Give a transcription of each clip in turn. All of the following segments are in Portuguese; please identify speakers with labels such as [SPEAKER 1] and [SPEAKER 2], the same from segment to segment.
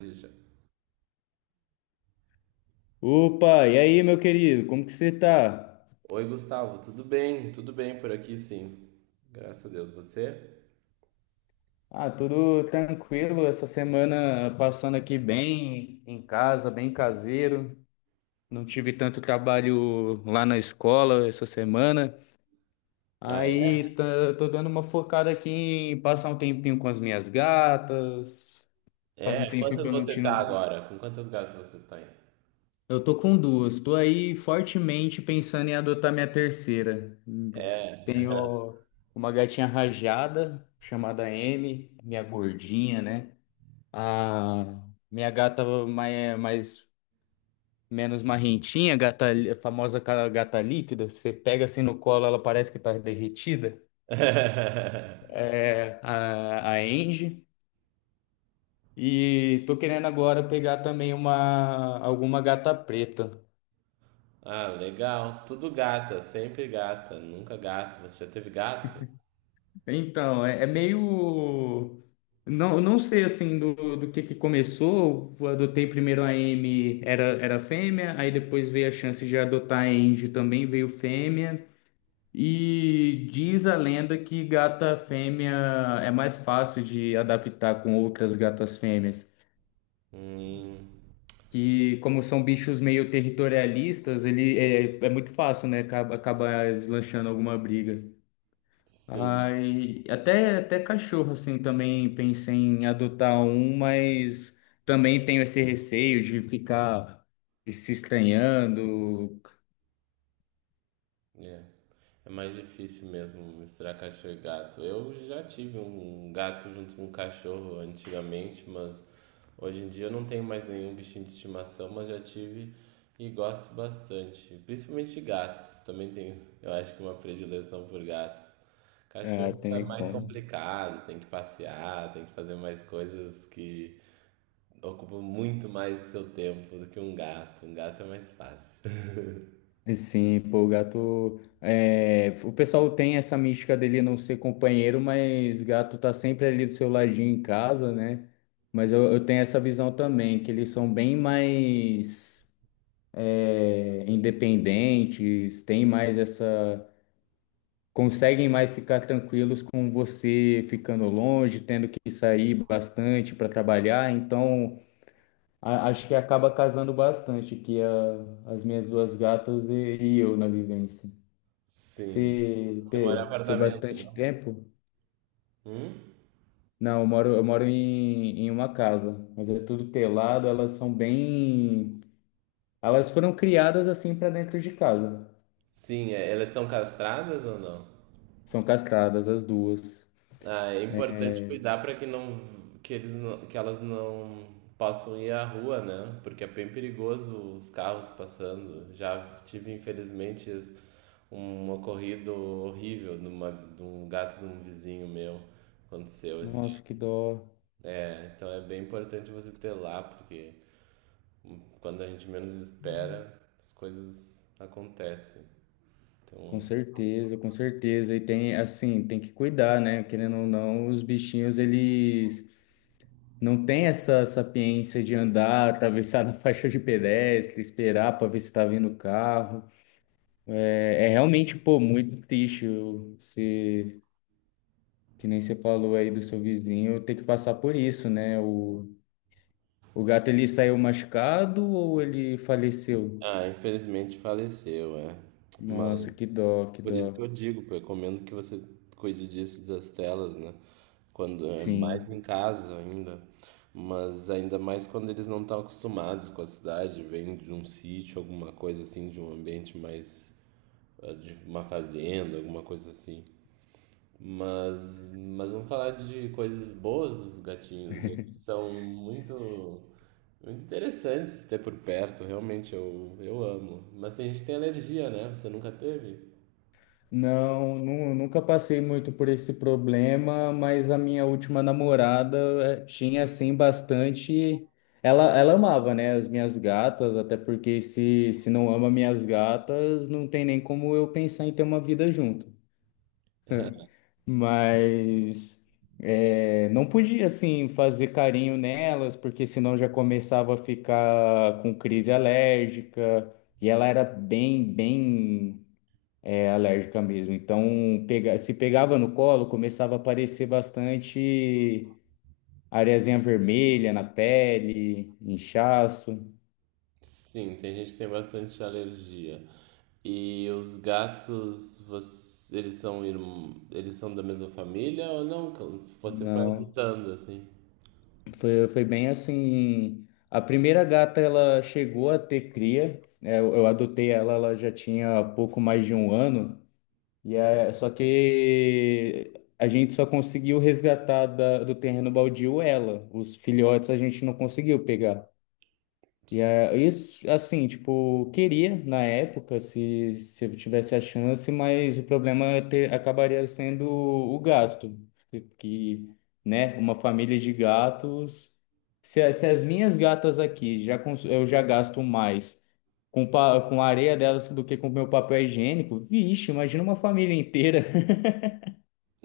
[SPEAKER 1] Deixa.
[SPEAKER 2] Opa, e aí, meu querido, como que você tá?
[SPEAKER 1] Oi, Gustavo, tudo bem? Tudo bem por aqui, sim. Graças a Deus, você?
[SPEAKER 2] Ah, tudo tranquilo, essa semana passando aqui bem em casa, bem caseiro. Não tive tanto trabalho lá na escola essa semana.
[SPEAKER 1] Ah,
[SPEAKER 2] Tô dando uma focada aqui em passar um tempinho com as minhas gatas. Faz um
[SPEAKER 1] é? É,
[SPEAKER 2] tempinho que
[SPEAKER 1] quantas
[SPEAKER 2] eu não
[SPEAKER 1] você tá
[SPEAKER 2] tiro.
[SPEAKER 1] agora? Com quantas gatas você tem?
[SPEAKER 2] Eu tô com duas. Tô aí fortemente pensando em adotar minha terceira.
[SPEAKER 1] É.
[SPEAKER 2] Tenho uma gatinha rajada chamada Amy, minha gordinha, né? A minha gata mais menos marrentinha, gata, a gata líquida. Você pega assim no colo, ela parece que tá derretida. É a Angie. E tô querendo agora pegar também uma alguma gata preta.
[SPEAKER 1] Ah, legal. Tudo gata, sempre gata, nunca gato. Você já teve gato?
[SPEAKER 2] Então, é, é meio. Não sei assim do que começou. Eu adotei primeiro a M, era fêmea, aí depois veio a chance de adotar a Angie também, veio fêmea. E diz a lenda que gata fêmea é mais fácil de adaptar com outras gatas fêmeas.
[SPEAKER 1] Hum,
[SPEAKER 2] Que, como são bichos meio territorialistas, ele é muito fácil, né? Acaba deslanchando alguma briga.
[SPEAKER 1] sim.
[SPEAKER 2] Ai, até cachorro, assim, também pensei em adotar um, mas também tenho esse receio de ficar se estranhando.
[SPEAKER 1] É. É mais difícil mesmo misturar cachorro e gato. Eu já tive um gato junto com um cachorro antigamente, mas hoje em dia eu não tenho mais nenhum bichinho de estimação, mas já tive e gosto bastante. Principalmente gatos. Também tenho, eu acho que uma predileção por gatos.
[SPEAKER 2] Ah,
[SPEAKER 1] Cachorro
[SPEAKER 2] tem
[SPEAKER 1] é
[SPEAKER 2] nem
[SPEAKER 1] mais
[SPEAKER 2] como.
[SPEAKER 1] complicado, tem que passear, tem que fazer mais coisas que ocupam muito mais o seu tempo do que um gato. Um gato é mais fácil.
[SPEAKER 2] Sim, pô, o gato. É, o pessoal tem essa mística dele não ser companheiro, mas gato tá sempre ali do seu ladinho em casa, né? Mas eu tenho essa visão também, que eles são bem mais independentes, tem mais essa. Conseguem mais ficar tranquilos com você ficando longe, tendo que sair bastante para trabalhar. Então, acho que acaba casando bastante que as minhas duas gatas e eu na vivência.
[SPEAKER 1] Sim. Você mora em
[SPEAKER 2] Foi
[SPEAKER 1] apartamento,
[SPEAKER 2] bastante
[SPEAKER 1] né?
[SPEAKER 2] tempo?
[SPEAKER 1] Hum?
[SPEAKER 2] Não, eu moro, eu moro em uma casa, mas é tudo telado, elas são bem. Elas foram criadas assim para dentro de casa.
[SPEAKER 1] Sim, é, elas são castradas ou não?
[SPEAKER 2] São castradas as duas.
[SPEAKER 1] Ah, é importante cuidar para que não que elas não possam ir à rua, né? Porque é bem perigoso os carros passando. Já tive, infelizmente, um ocorrido horrível de, uma, de um gato de um vizinho meu. Aconteceu esse.
[SPEAKER 2] Nossa, que dó.
[SPEAKER 1] É, então é bem importante você ter lá, porque quando a gente menos espera, as coisas acontecem.
[SPEAKER 2] Com
[SPEAKER 1] Então
[SPEAKER 2] certeza, com certeza. E tem, assim, tem que cuidar, né? Querendo ou não, os bichinhos, eles não têm essa sapiência de andar, atravessar na faixa de pedestre, esperar para ver se tá vindo o carro. É, é realmente, pô, muito triste o- se, que nem você falou aí do seu vizinho, ter que passar por isso, né? O gato, ele saiu machucado ou ele faleceu?
[SPEAKER 1] ah, infelizmente faleceu, é.
[SPEAKER 2] Nossa, que
[SPEAKER 1] Mas
[SPEAKER 2] dó, que
[SPEAKER 1] por isso que
[SPEAKER 2] dó.
[SPEAKER 1] eu digo, pô, eu recomendo que você cuide disso das telas, né? Quando é mais em
[SPEAKER 2] Sim.
[SPEAKER 1] casa ainda, mas ainda mais quando eles não estão acostumados com a cidade, vêm de um sítio, alguma coisa assim, de um ambiente mais ah, de uma fazenda, alguma coisa assim. Mas vamos falar de coisas boas dos gatinhos. Eles são muito interessante ter por perto, realmente eu amo. Mas tem gente que tem alergia, né? Você nunca teve?
[SPEAKER 2] Não, nunca passei muito por esse problema, mas a minha última namorada tinha assim bastante. Ela amava, né, as minhas gatas, até porque se não ama minhas gatas, não tem nem como eu pensar em ter uma vida junto. Mas não podia assim fazer carinho nelas, porque senão já começava a ficar com crise alérgica. E ela era bem alérgica mesmo. Então, pega, se pegava no colo, começava a aparecer bastante areazinha vermelha na pele, inchaço.
[SPEAKER 1] Sim, tem gente que tem bastante alergia. E os gatos, eles são eles são da mesma família ou não? Você foi
[SPEAKER 2] Não,
[SPEAKER 1] adotando assim?
[SPEAKER 2] foi bem assim. A primeira gata, ela chegou a ter cria. É, eu adotei ela, ela já tinha pouco mais de um ano. E é, só que a gente só conseguiu resgatar do terreno baldio ela. Os filhotes a gente não conseguiu pegar. E é, isso, assim, tipo, queria na época, se eu tivesse a chance, mas o problema é acabaria sendo o gasto. Que, né, uma família de gatos. Se as minhas gatas aqui eu já gasto mais com a areia delas do que com o meu papel higiênico, vixe, imagina uma família inteira.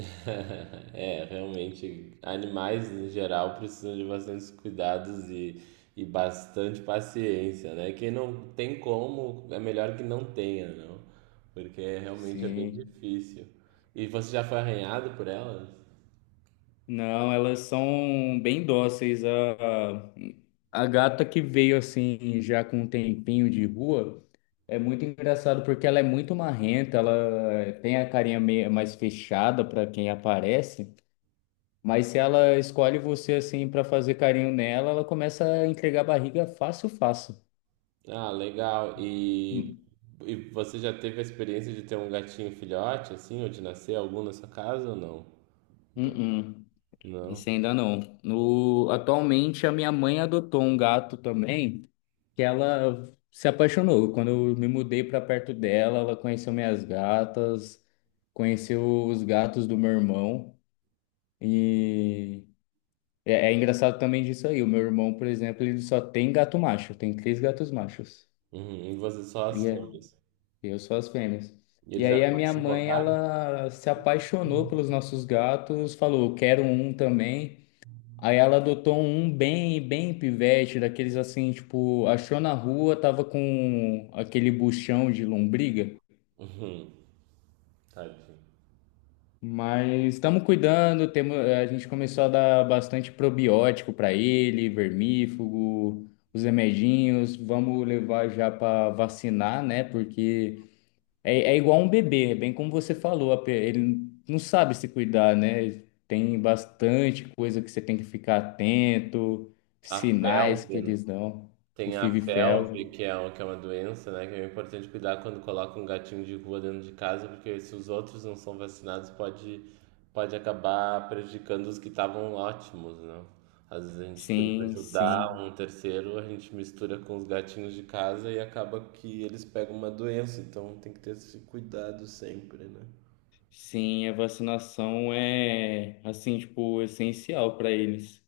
[SPEAKER 1] É, realmente, animais em geral precisam de bastantes cuidados e bastante paciência, né? Quem não tem como, é melhor que não tenha, não? Porque realmente é bem
[SPEAKER 2] Sim.
[SPEAKER 1] difícil. E você já foi arranhado por elas?
[SPEAKER 2] Não, elas são bem dóceis. A gata que veio assim, já com um tempinho de rua, é muito engraçado porque ela é muito marrenta, ela tem a carinha meio mais fechada para quem aparece, mas se ela escolhe você assim para fazer carinho nela, ela começa a entregar barriga fácil, fácil.
[SPEAKER 1] Ah, legal.
[SPEAKER 2] Hum,
[SPEAKER 1] E você já teve a experiência de ter um gatinho filhote, assim, ou de nascer algum na sua casa ou não?
[SPEAKER 2] hum, hum.
[SPEAKER 1] Não.
[SPEAKER 2] Esse ainda não. No, atualmente a minha mãe adotou um gato também, que ela se apaixonou. Quando eu me mudei para perto dela, ela conheceu minhas gatas, conheceu os gatos do meu irmão. E é, é engraçado também disso aí. O meu irmão, por exemplo, ele só tem gato macho, tem três gatos machos.
[SPEAKER 1] Uhum. E você só as
[SPEAKER 2] E é,
[SPEAKER 1] fêmeas.
[SPEAKER 2] eu sou as fêmeas.
[SPEAKER 1] E
[SPEAKER 2] E
[SPEAKER 1] eles
[SPEAKER 2] aí
[SPEAKER 1] já
[SPEAKER 2] a minha mãe,
[SPEAKER 1] suportaram?
[SPEAKER 2] ela se apaixonou pelos nossos gatos, falou, quero um também. Aí ela adotou um bem pivete, daqueles assim, tipo, achou na rua, tava com aquele buchão de lombriga.
[SPEAKER 1] Uhum. Tadinho.
[SPEAKER 2] Mas estamos cuidando, temos, a gente começou a dar bastante probiótico para ele, vermífugo, os remedinhos, vamos levar já para vacinar, né? Porque é, é igual um bebê, é bem como você falou, ele não sabe se cuidar, né? Tem bastante coisa que você tem que ficar atento,
[SPEAKER 1] A
[SPEAKER 2] sinais que
[SPEAKER 1] felve,
[SPEAKER 2] eles dão, o
[SPEAKER 1] tem a felve,
[SPEAKER 2] FIV-FeLV.
[SPEAKER 1] que é, que é uma doença, né? Que é importante cuidar quando coloca um gatinho de rua dentro de casa, porque se os outros não são vacinados, pode acabar prejudicando os que estavam ótimos, né? Às vezes a gente querendo
[SPEAKER 2] Sim,
[SPEAKER 1] ajudar
[SPEAKER 2] sim,
[SPEAKER 1] um terceiro, a gente mistura com os gatinhos de casa e acaba que eles pegam uma doença, então tem que ter esse cuidado sempre, né?
[SPEAKER 2] sim, a vacinação é, assim, tipo, essencial para eles.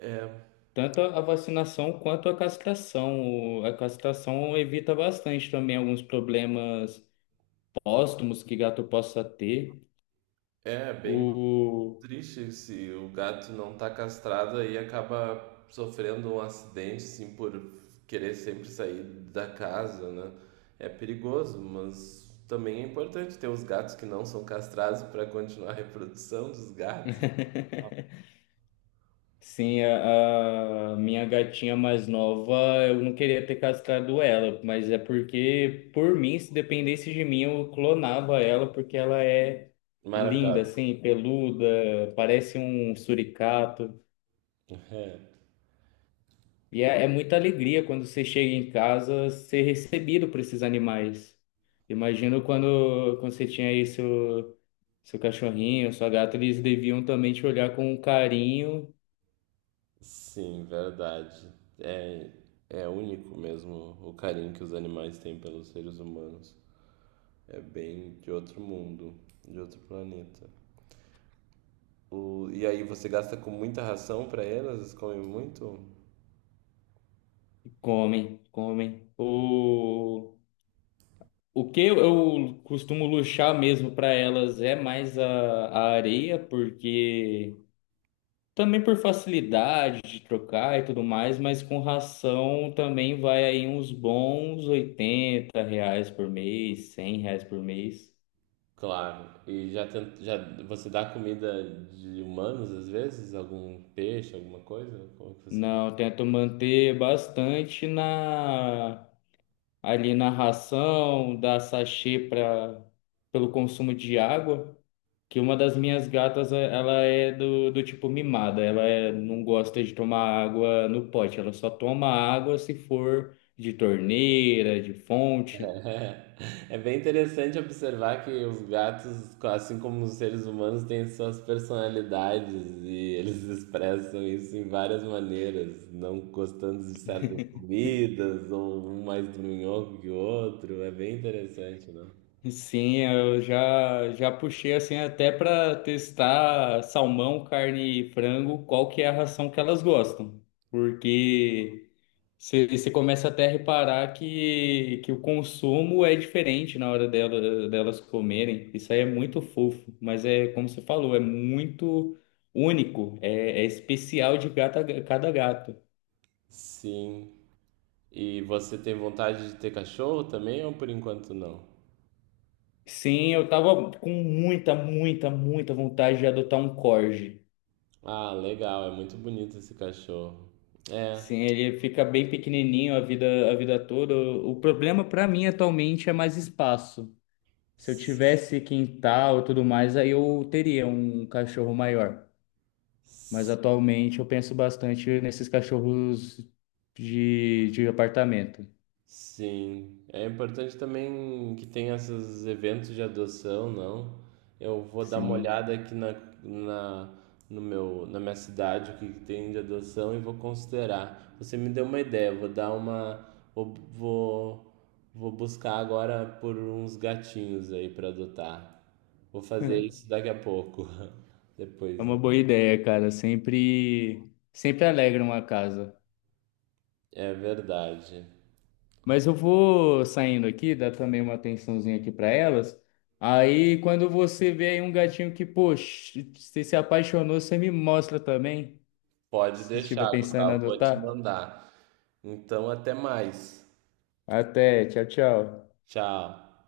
[SPEAKER 1] É,
[SPEAKER 2] Tanto a vacinação quanto a castração. A castração evita bastante também alguns problemas póstumos que gato possa ter.
[SPEAKER 1] é bem
[SPEAKER 2] O...
[SPEAKER 1] triste se o gato não tá castrado aí acaba sofrendo um acidente, assim, por querer sempre sair da casa, né? É perigoso, mas também é importante ter os gatos que não são castrados para continuar a reprodução dos gatos.
[SPEAKER 2] Sim, a minha gatinha mais nova, eu não queria ter castrado ela, mas é porque, por mim, se dependesse de mim, eu clonava ela, porque ela é linda,
[SPEAKER 1] Maravilhoso.
[SPEAKER 2] assim, peluda, parece um suricato.
[SPEAKER 1] É,
[SPEAKER 2] E é, é muita alegria quando você chega em casa ser recebido por esses animais. Imagino quando você tinha aí seu, seu cachorrinho, sua gata, eles deviam também te olhar com um carinho.
[SPEAKER 1] sim, verdade. É, é único mesmo o carinho que os animais têm pelos seres humanos. É bem de outro mundo, de outro planeta. O, e aí você gasta com muita ração para elas? Elas comem muito?
[SPEAKER 2] Comem, comem. O que eu costumo luxar mesmo para elas é mais a areia, porque também por facilidade de trocar e tudo mais, mas com ração também vai aí uns bons 80 reais por mês, 100 reais por mês.
[SPEAKER 1] Claro. E já você dá comida de humanos às vezes? Algum peixe, alguma coisa? Como é que você faz?
[SPEAKER 2] Não, eu tento manter bastante na ali na ração, dar sachê para pelo consumo de água. Que uma das minhas gatas, ela é do tipo mimada, não gosta de tomar água no pote, ela só toma água se for de torneira, de fonte.
[SPEAKER 1] É, é bem interessante observar que os gatos, assim como os seres humanos, têm suas personalidades e eles expressam isso em várias maneiras, não gostando de certas comidas, ou um mais dorminhoco que o outro. É bem interessante, né?
[SPEAKER 2] Sim, eu já, já puxei assim até para testar salmão, carne e frango, qual que é a ração que elas gostam. Porque você, você começa até a reparar que o consumo é diferente na hora delas comerem. Isso aí é muito fofo, mas é como você falou, é muito único, é, é especial de cada gato.
[SPEAKER 1] Sim. E você tem vontade de ter cachorro também ou por enquanto não?
[SPEAKER 2] Sim, eu tava com muita vontade de adotar um corgi.
[SPEAKER 1] Ah, legal, é muito bonito esse cachorro. É.
[SPEAKER 2] Sim, ele fica bem pequenininho a vida toda. O problema para mim atualmente é mais espaço. Se eu tivesse quintal e tudo mais, aí eu teria um cachorro maior. Mas atualmente eu penso bastante nesses cachorros de apartamento.
[SPEAKER 1] Sim, é importante também que tenha esses eventos de adoção, não? Eu vou dar uma
[SPEAKER 2] Sim.
[SPEAKER 1] olhada na, no meu, na minha cidade, o que que tem de adoção e vou considerar. Você me deu uma ideia, vou dar uma, vou, vou, vou buscar agora por uns gatinhos aí para adotar. Vou fazer isso daqui a pouco,
[SPEAKER 2] É
[SPEAKER 1] depois
[SPEAKER 2] uma
[SPEAKER 1] do...
[SPEAKER 2] boa ideia, cara. Sempre alegra uma casa.
[SPEAKER 1] É verdade.
[SPEAKER 2] Mas eu vou saindo aqui, dar também uma atençãozinha aqui para elas. Aí, quando você vê aí um gatinho que, poxa, você se apaixonou, você me mostra também,
[SPEAKER 1] Pode
[SPEAKER 2] se estiver
[SPEAKER 1] deixar,
[SPEAKER 2] pensando em
[SPEAKER 1] Gustavo, vou te
[SPEAKER 2] adotar.
[SPEAKER 1] mandar. Então, até mais.
[SPEAKER 2] Até, tchau, tchau.
[SPEAKER 1] Tchau.